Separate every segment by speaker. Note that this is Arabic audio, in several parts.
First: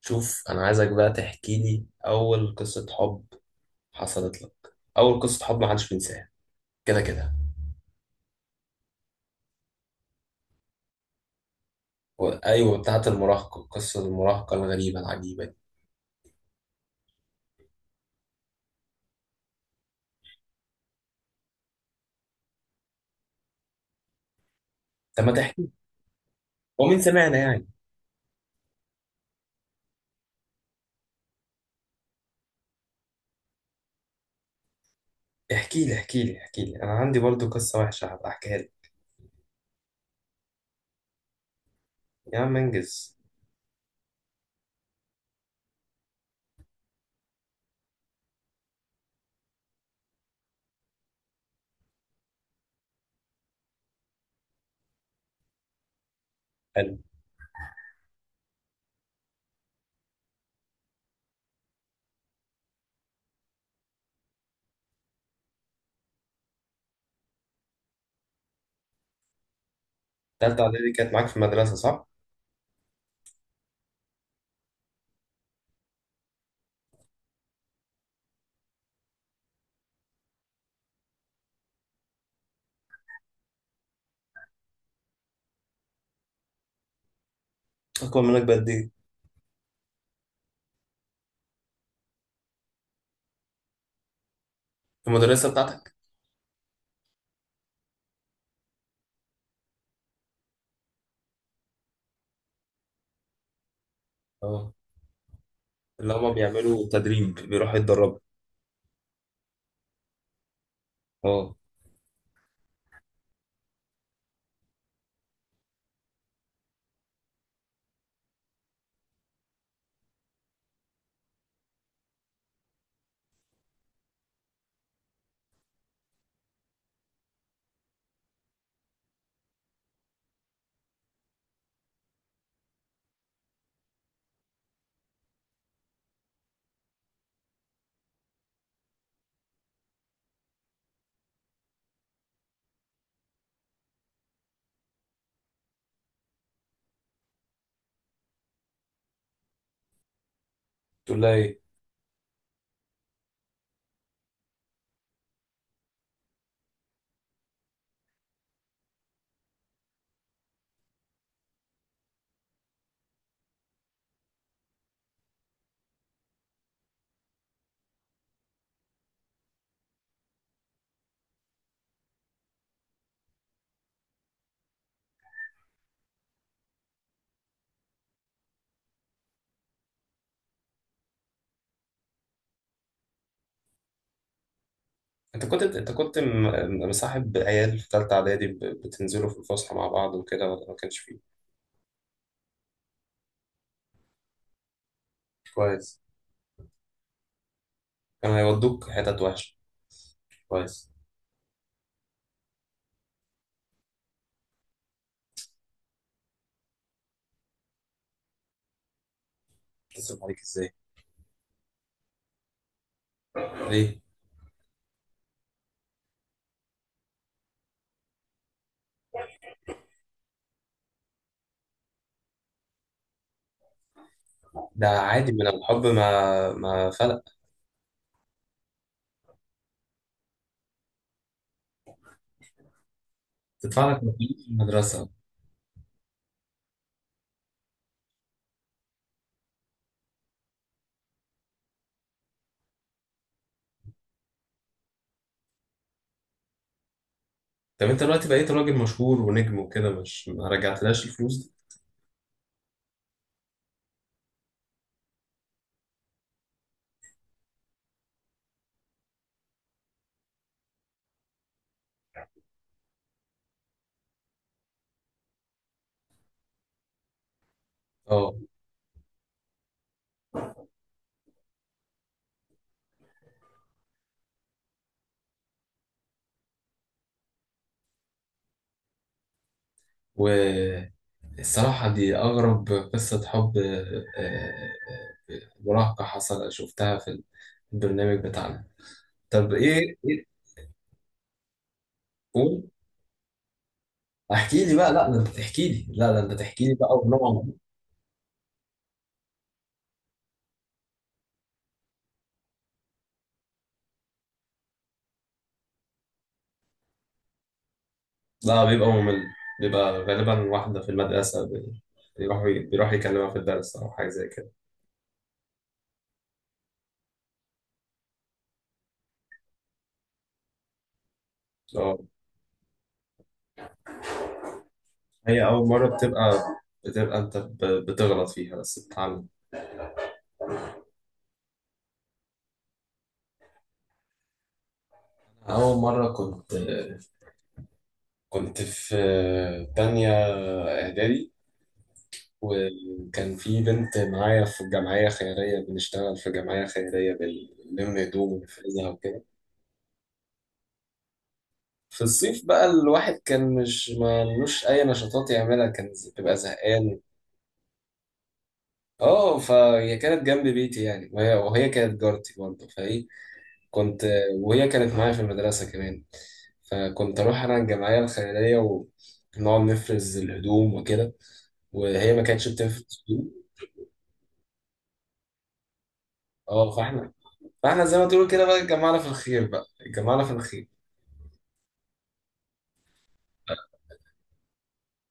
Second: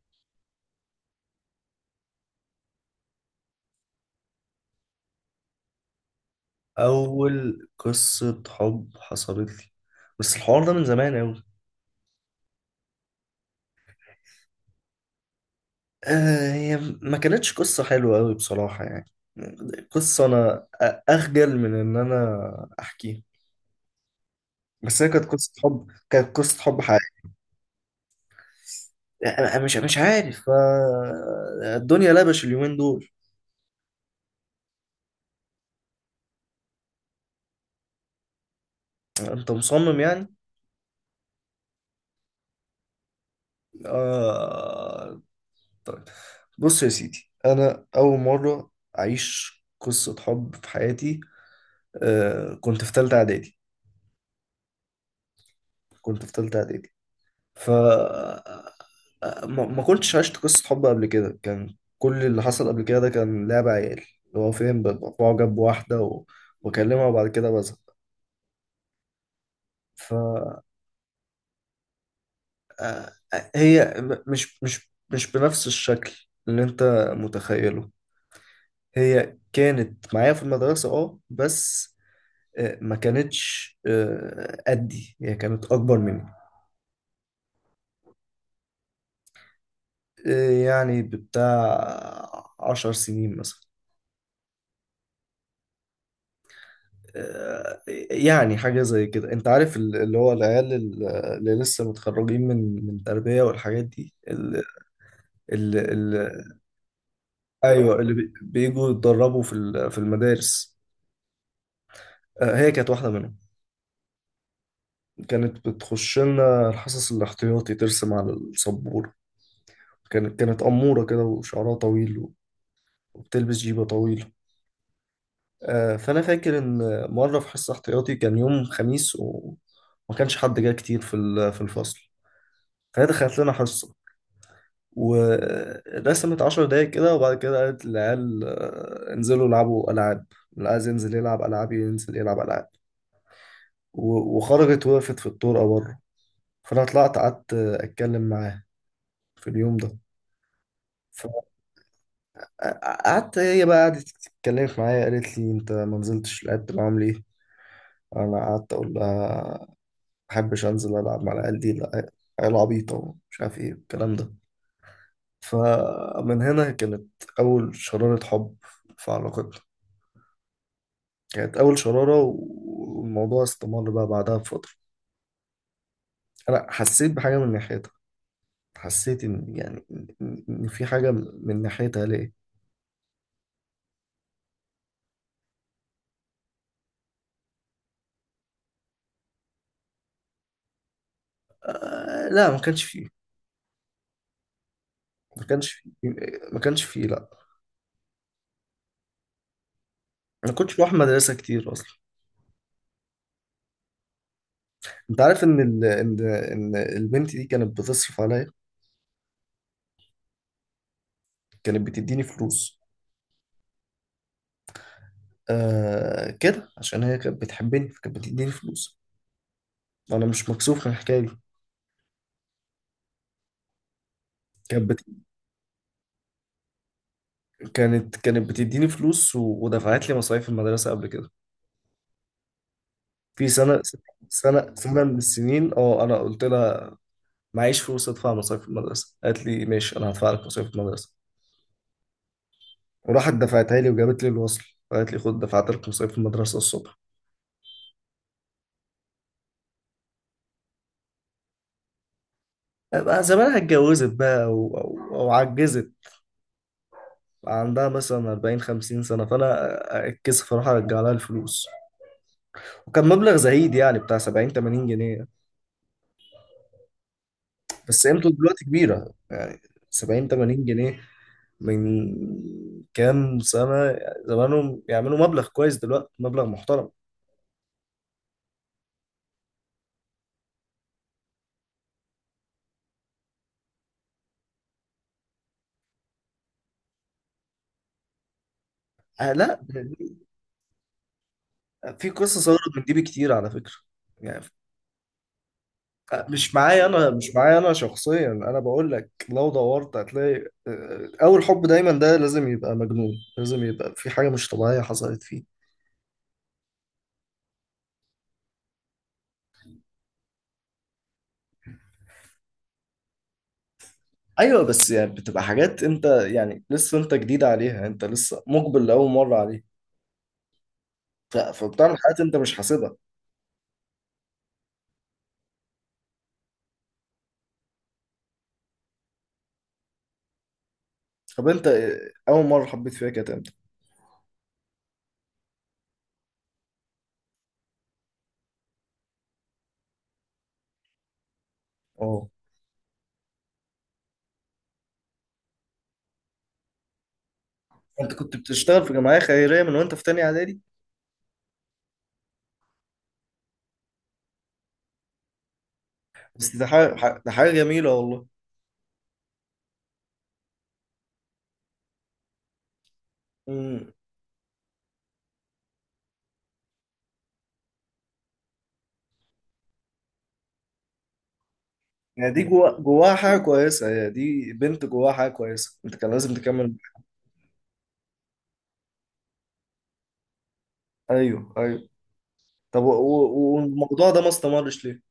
Speaker 1: شوف انا عايزك بقى تحكي لي اول قصة حب حصلت لك. اول قصة حب ما حدش بينساها. كده كده.
Speaker 2: أول قصة حب حصلت لي. بس الحوار ده من زمان أوي.
Speaker 1: ايوه، بتاعت المراهقة، قصة المراهقة الغريبة العجيبة دي.
Speaker 2: آه، هي ما كانتش قصة حلوة أوي بصراحة، يعني قصة أنا أخجل من إن أنا أحكيها. بس هي كانت
Speaker 1: طب ما
Speaker 2: قصة
Speaker 1: تحكي،
Speaker 2: حب، كانت قصة حب
Speaker 1: ومين
Speaker 2: حقيقية.
Speaker 1: سمعنا يعني.
Speaker 2: أنا مش عارف، آه، الدنيا لبش اليومين دول.
Speaker 1: احكي لي احكي لي احكي لي، انا عندي برضو قصة وحشة هبقى احكيها لك.
Speaker 2: أنت مصمم يعني؟
Speaker 1: يا عم انجز.
Speaker 2: آه، طيب. بص يا سيدي، أنا أول مرة أعيش قصة حب في حياتي. آه، كنت في تالتة إعدادي، كنت في تالتة إعدادي
Speaker 1: حلو.
Speaker 2: ف ما كنتش عشت قصة حب قبل كده. كان كل اللي حصل قبل كده ده كان لعب عيال، اللي هو فين ببقى معجب بواحدة واكلمها وبعد كده بزهق. ف
Speaker 1: تالتة اعدادي كانت معاك في المدرسة صح؟
Speaker 2: آه، هي مش بنفس الشكل اللي انت متخيله. هي كانت معايا في المدرسة، اه، بس آه، ما كانتش، آه، قدي، هي كانت أكبر مني.
Speaker 1: اكبر منك بقد ايه؟
Speaker 2: آه، يعني بتاع 10 سنين مثلا.
Speaker 1: في المدرسة بتاعتك؟
Speaker 2: آه، يعني حاجة زي كده، انت عارف، اللي هو العيال، اللي لسه متخرجين من من تربية والحاجات دي ال
Speaker 1: اه.
Speaker 2: ال
Speaker 1: اللي هما
Speaker 2: ال
Speaker 1: بيعملوا تدريب بيروحوا
Speaker 2: ايوه، اللي
Speaker 1: يتدربوا.
Speaker 2: بيجوا يتدربوا في في المدارس.
Speaker 1: اه.
Speaker 2: آه، هي كانت واحدة منهم. كانت بتخش لنا الحصص الاحتياطي ترسم على السبورة. كانت أمورة كده، وشعرها طويل، وبتلبس جيبة طويلة. آه، فأنا فاكر إن مرة في حصة احتياطي كان يوم خميس، وما كانش حد جاي كتير في في الفصل. فهي دخلت لنا حصة ورسمت 10 دقايق كده، وبعد كده قالت للعيال، آه، انزلوا العبوا ألعاب، اللي عايز ينزل يلعب ألعاب ينزل يلعب ألعاب. وخرجت وقفت في الطرقة بره. فأنا طلعت قعدت، آه، أتكلم معاها في اليوم ده.
Speaker 1: تقول لها ايه؟
Speaker 2: فقعدت هي بقى، قعدت اتكلمت معايا، قالت لي انت ما نزلتش لعبت معاهم ليه؟ انا قعدت اقول لها ما بحبش انزل العب مع العيال دي، لا، عيال عبيطه، ومش عارف ايه الكلام ده. فمن هنا كانت اول شرارة حب في علاقتنا، كانت أول شرارة. والموضوع استمر بقى بعدها بفترة. أنا حسيت بحاجة من ناحيتها، حسيت إن يعني إن في حاجة من ناحيتها ليه؟
Speaker 1: انت كنت مصاحب عيال في ثالثه اعدادي، بتنزلوا في الفسحه مع بعض وكده، ولا ما كانش فيه؟
Speaker 2: آه، لا، ما كانش فيه
Speaker 1: كويس.
Speaker 2: ما كانش فيه، لا.
Speaker 1: كانوا هيودوك حتت وحشه.
Speaker 2: ما كنتش
Speaker 1: كويس.
Speaker 2: بروح مدرسة كتير أصلا. أنت عارف إن إن إن البنت دي كانت بتصرف عليا،
Speaker 1: اتصل عليك ازاي.
Speaker 2: كانت بتديني فلوس.
Speaker 1: ليه.
Speaker 2: آه، كده، عشان هي كانت بتحبني، فكانت بتديني فلوس. وأنا مش مكسوف من الحكاية دي. كانت
Speaker 1: ده
Speaker 2: بت...
Speaker 1: عادي من الحب، ما فرق.
Speaker 2: كانت بتديني فلوس، ودفعت لي مصاريف المدرسة قبل كده في سنة
Speaker 1: تدفع لك مصاريف
Speaker 2: سنة سنة
Speaker 1: المدرسه.
Speaker 2: من السنين. اه، أنا قلت لها معيش فلوس أدفع مصاريف المدرسة. قالت لي ماشي، أنا هدفع لك مصاريف المدرسة. وراحت دفعتها لي وجابت لي الوصل. قالت لي خد، دفعت لك مصاريف المدرسة الصبح.
Speaker 1: طب انت دلوقتي بقيت راجل مشهور ونجم وكده، مش ما رجعتلاش الفلوس دي؟
Speaker 2: بقى زمانها اتجوزت بقى، أو عجزت، عندها مثلا 40 50 سنة. فأنا أتكسف أروح أرجع لها الفلوس. وكان مبلغ زهيد، يعني بتاع 70 80 جنيه. بس قيمته
Speaker 1: اه.
Speaker 2: دلوقتي كبيرة يعني. 70 80 جنيه من كام سنة، زمانهم يعملوا مبلغ كويس. دلوقتي مبلغ محترم.
Speaker 1: والصراحه دي اغرب قصه حب مراهقه حصل، شفتها في البرنامج بتاعنا.
Speaker 2: آه،
Speaker 1: طب
Speaker 2: لا،
Speaker 1: ايه ايه.
Speaker 2: في قصص أغرب
Speaker 1: قول.
Speaker 2: من دي بكتير على فكرة. يعني،
Speaker 1: احكي لي بقى. لا ده انت تحكي لي، لا ده
Speaker 2: آه،
Speaker 1: انت تحكي لي بقى
Speaker 2: مش
Speaker 1: ونقعد.
Speaker 2: معايا أنا شخصيا. أنا بقول لك لو دورت هتلاقي، آه، أول حب دايما ده لازم يبقى مجنون، لازم يبقى في حاجة مش طبيعية حصلت فيه.
Speaker 1: لا بيبقى ممل. بيبقى غالبا واحدة في المدرسة، بيروح يكلمها في الدرس أو حاجة زي كده.
Speaker 2: أيوة، بس يعني بتبقى حاجات أنت يعني لسه أنت جديد عليها، أنت لسه مقبل لأول مرة عليها، فبتعمل
Speaker 1: اه.
Speaker 2: حاجات أنت مش حاسبها.
Speaker 1: هي أول مرة بتبقى أنت بتغلط فيها بس بتتعلم.
Speaker 2: طب أنت، آه، أول مرة حبيت فيها كانت إمتى؟
Speaker 1: أول مرة كنت، كنت في تانية إعدادي.
Speaker 2: اه.
Speaker 1: وكان في بنت معايا في جمعية خيرية، بنشتغل في جمعية خيرية، بنلم
Speaker 2: انت
Speaker 1: هدوم
Speaker 2: كنت بتشتغل
Speaker 1: ونفرزها
Speaker 2: في جمعية
Speaker 1: وكده.
Speaker 2: خيرية من وانت في تانية اعدادي؟
Speaker 1: في الصيف بقى الواحد كان مش ملوش أي نشاطات يعملها، كان بتبقى
Speaker 2: بس ده حاجة
Speaker 1: زهقان.
Speaker 2: ده حاجة جميلة، والله.
Speaker 1: اه، فهي كانت جنب بيتي يعني، وهي كانت جارتي برضه فايه
Speaker 2: امم.
Speaker 1: كنت. وهي كانت معايا في المدرسة كمان. فكنت أروح أنا الجمعية الخيرية ونقعد نفرز الهدوم وكده، وهي ما
Speaker 2: يعني دي
Speaker 1: كانتش
Speaker 2: جوا
Speaker 1: بتفرز
Speaker 2: حاجة
Speaker 1: هدوم.
Speaker 2: كويسة، يعني دي بنت جواها حاجة كويسة، انت كان لازم
Speaker 1: اه
Speaker 2: تكمل.
Speaker 1: فاحنا زي ما تقول كده بقى، اتجمعنا في الخير بقى، اتجمعنا في الخير.
Speaker 2: ايوه، ايوه. طب والموضوع ده ما استمرش ليه؟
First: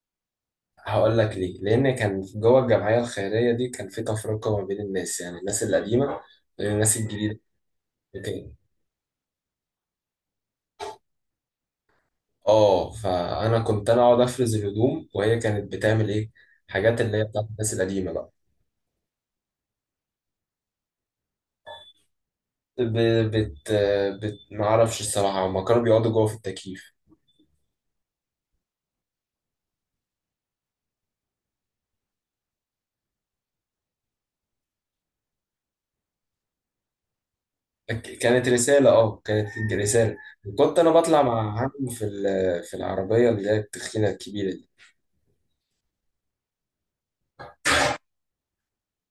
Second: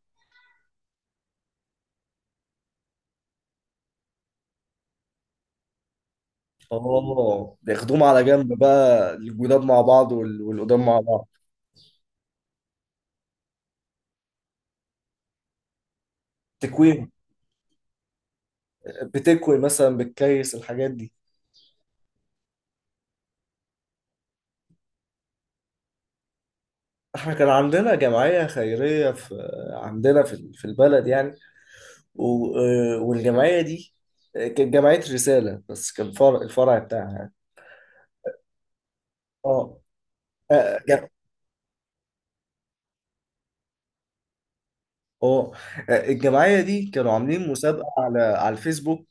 Speaker 1: هقول لك ليه. لان كان جوه الجمعيه الخيريه دي كان في تفرقه ما بين الناس، يعني الناس القديمه غير الناس الجديده
Speaker 2: اه، بياخدوهم على
Speaker 1: وكده.
Speaker 2: جنب بقى، الجداد مع بعض والقدام مع بعض.
Speaker 1: اه، فانا كنت انا اقعد افرز الهدوم، وهي كانت بتعمل ايه، حاجات
Speaker 2: تكوين.
Speaker 1: اللي هي بتاعت الناس القديمه بقى.
Speaker 2: بتكوي مثلا، بتكيس الحاجات دي.
Speaker 1: ب... بت... بت... ما اعرفش الصراحه، هما كانوا بيقعدوا جوه في التكييف.
Speaker 2: احنا كان عندنا جمعية خيرية في عندنا في في البلد يعني. آه، والجمعية دي، آه، كانت جمعية رسالة، بس كان فرع، الفرع بتاعها يعني.
Speaker 1: ك- كانت رساله، اه كانت
Speaker 2: اه،
Speaker 1: رساله.
Speaker 2: اه،
Speaker 1: كنت انا بطلع مع عم في في العربيه اللي هي التخينه الكبيره دي.
Speaker 2: آه. آه، الجمعية دي كانوا عاملين مسابقة على على الفيسبوك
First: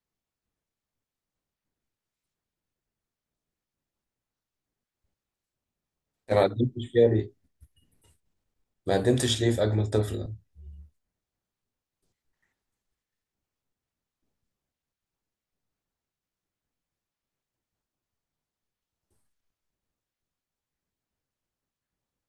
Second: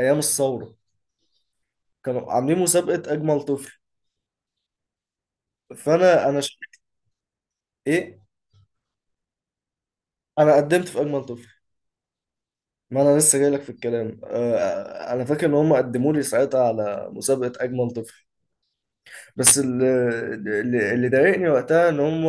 Speaker 2: أيام الثورة. كانوا عاملين مسابقة أجمل طفل. فأنا
Speaker 1: أنا ما قدمتش فيها ليه.
Speaker 2: إيه؟
Speaker 1: ما قدمتش ليه في اجمل طفل ده؟
Speaker 2: أنا قدمت في أجمل طفل. ما أنا لسه جاي لك في الكلام. آه، أنا فاكر إن هم قدموا لي ساعتها على مسابقة أجمل طفل. بس اللي ضايقني وقتها إن هم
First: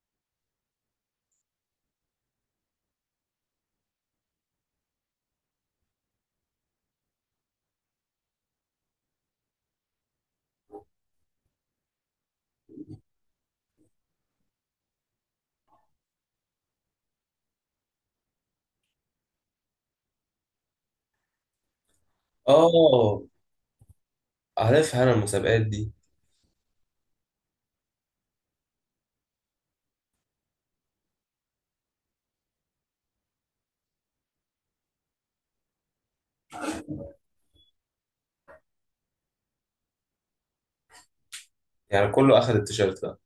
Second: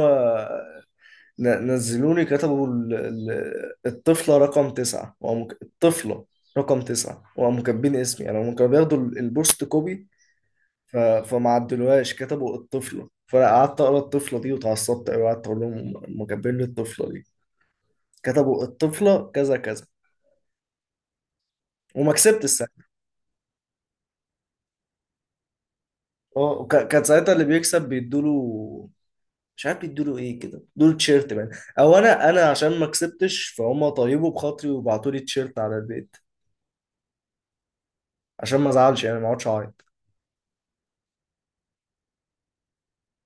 Speaker 2: نزلوني كتبوا الطفلة رقم 9، وقاموا الطفلة رقم 9، وقاموا كاتبين اسمي أنا. هم كانوا بياخدوا البوست كوبي، فما عدلوهاش، كتبوا الطفلة. فأنا قعدت أقرأ الطفلة دي واتعصبت أوي، وقعدت أقول لهم هم كاتبين لي الطفلة دي، كتبوا الطفلة كذا كذا. وما كسبت الساعة.
Speaker 1: اه عارفها انا المسابقات دي.
Speaker 2: اه، كان ساعتها اللي بيكسب بيدوله، مش عارف بيدوله ايه كده، دول تيشيرت بقى. او انا انا عشان ما كسبتش، فهم طيبوا بخاطري وبعتوا لي تيشيرت على البيت، عشان ما ازعلش يعني، ما اقعدش اعيط.
Speaker 1: يعني كله اخد التيشيرت ده.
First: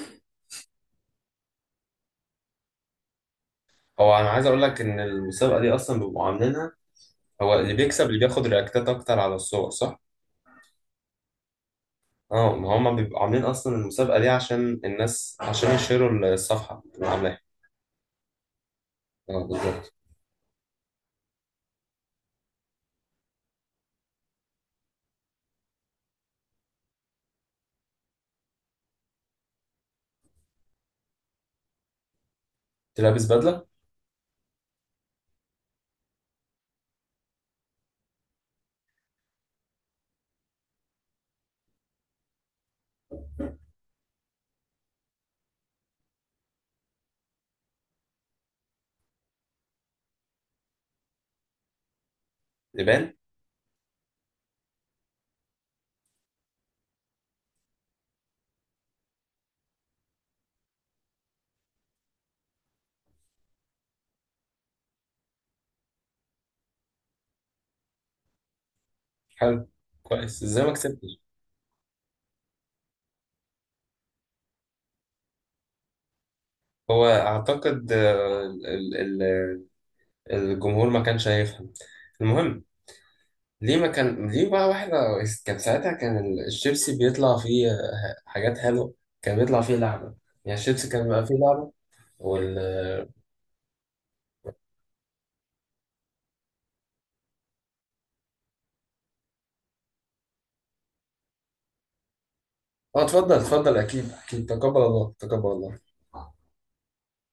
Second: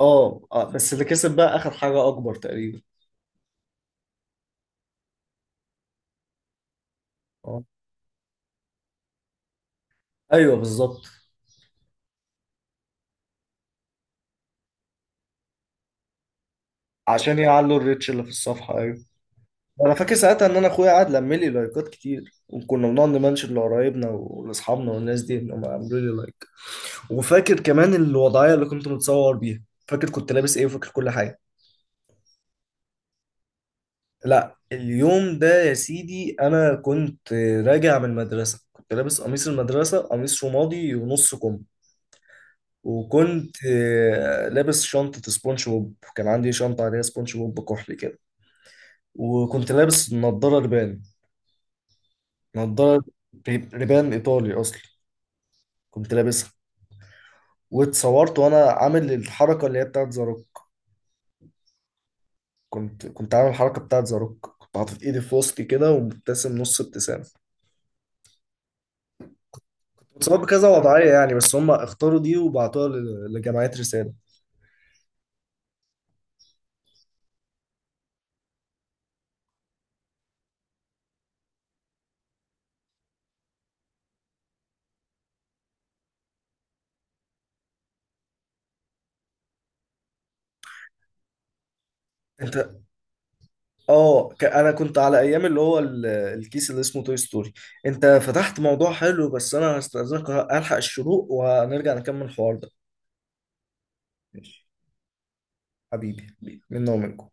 Speaker 2: اه، آه، بس اللي كسب بقى اخر حاجه اكبر تقريبا.
Speaker 1: هو انا عايز اقول لك ان المسابقه دي اصلا بيبقوا عاملينها، هو
Speaker 2: اه،
Speaker 1: اللي بيكسب اللي بياخد رياكتات اكتر على الصور صح؟
Speaker 2: ايوه بالظبط.
Speaker 1: اه، ما هم بيبقوا عاملين اصلا المسابقه دي عشان الناس، عشان يشيروا الصفحه اللي
Speaker 2: عشان
Speaker 1: عاملاها.
Speaker 2: يعلوا الريتش اللي في الصفحه، ايوه.
Speaker 1: اه
Speaker 2: انا
Speaker 1: بالظبط.
Speaker 2: فاكر ساعتها ان انا اخويا قعد لم لي لايكات كتير، وكنا بنقعد نمنشن لقرايبنا ولاصحابنا والناس دي، انهم عملوا لي لايك. وفاكر كمان الوضعيه اللي كنت متصور بيها، فاكر كنت لابس ايه، وفاكر كل حاجه.
Speaker 1: انت لابس بدله.
Speaker 2: لا، اليوم ده يا سيدي انا كنت راجع من المدرسه، كنت لابس قميص المدرسه، قميص رمادي ونص كم. وكنت، آه، لابس شنطة سبونج بوب. كان عندي شنطة عليها سبونج بوب كحلي كده. وكنت لابس نضارة ريبان، نضارة
Speaker 1: لبان.
Speaker 2: ريبان إيطالي أصلا، كنت لابسها. واتصورت وأنا عامل الحركة اللي هي بتاعت زاروك. كنت عامل الحركة بتاعت زاروك، كنت حاطط إيدي في وسطي كده، ومبتسم نص ابتسامة.
Speaker 1: حلو.
Speaker 2: اتصورت
Speaker 1: كويس ازاي
Speaker 2: بكذا
Speaker 1: ما
Speaker 2: وضعية
Speaker 1: كسبتش.
Speaker 2: يعني، بس هم اختاروا دي وبعتوها لجمعية رسالة.
Speaker 1: هو اعتقد الجمهور ما كانش هيفهم. المهم، ليه ما كان ليه بقى؟ واحدة كان ساعتها كان الشيبسي بيطلع فيه حاجات حلوه، كان بيطلع فيه لعنه، يعني الشيبسي كان بيبقى فيه لعنه.
Speaker 2: أنت،
Speaker 1: وال...
Speaker 2: اه، انا كنت على ايام اللي هو الكيس اللي اسمه توي ستوري. انت فتحت موضوع حلو، بس انا هستأذنك الحق الشروق، وهنرجع نكمل الحوار ده.
Speaker 1: اه اتفضل اتفضل، اكيد اكيد،
Speaker 2: ماشي.
Speaker 1: تقبل الله تقبل الله.
Speaker 2: حبيبي، حبيبي، منا ومنكم.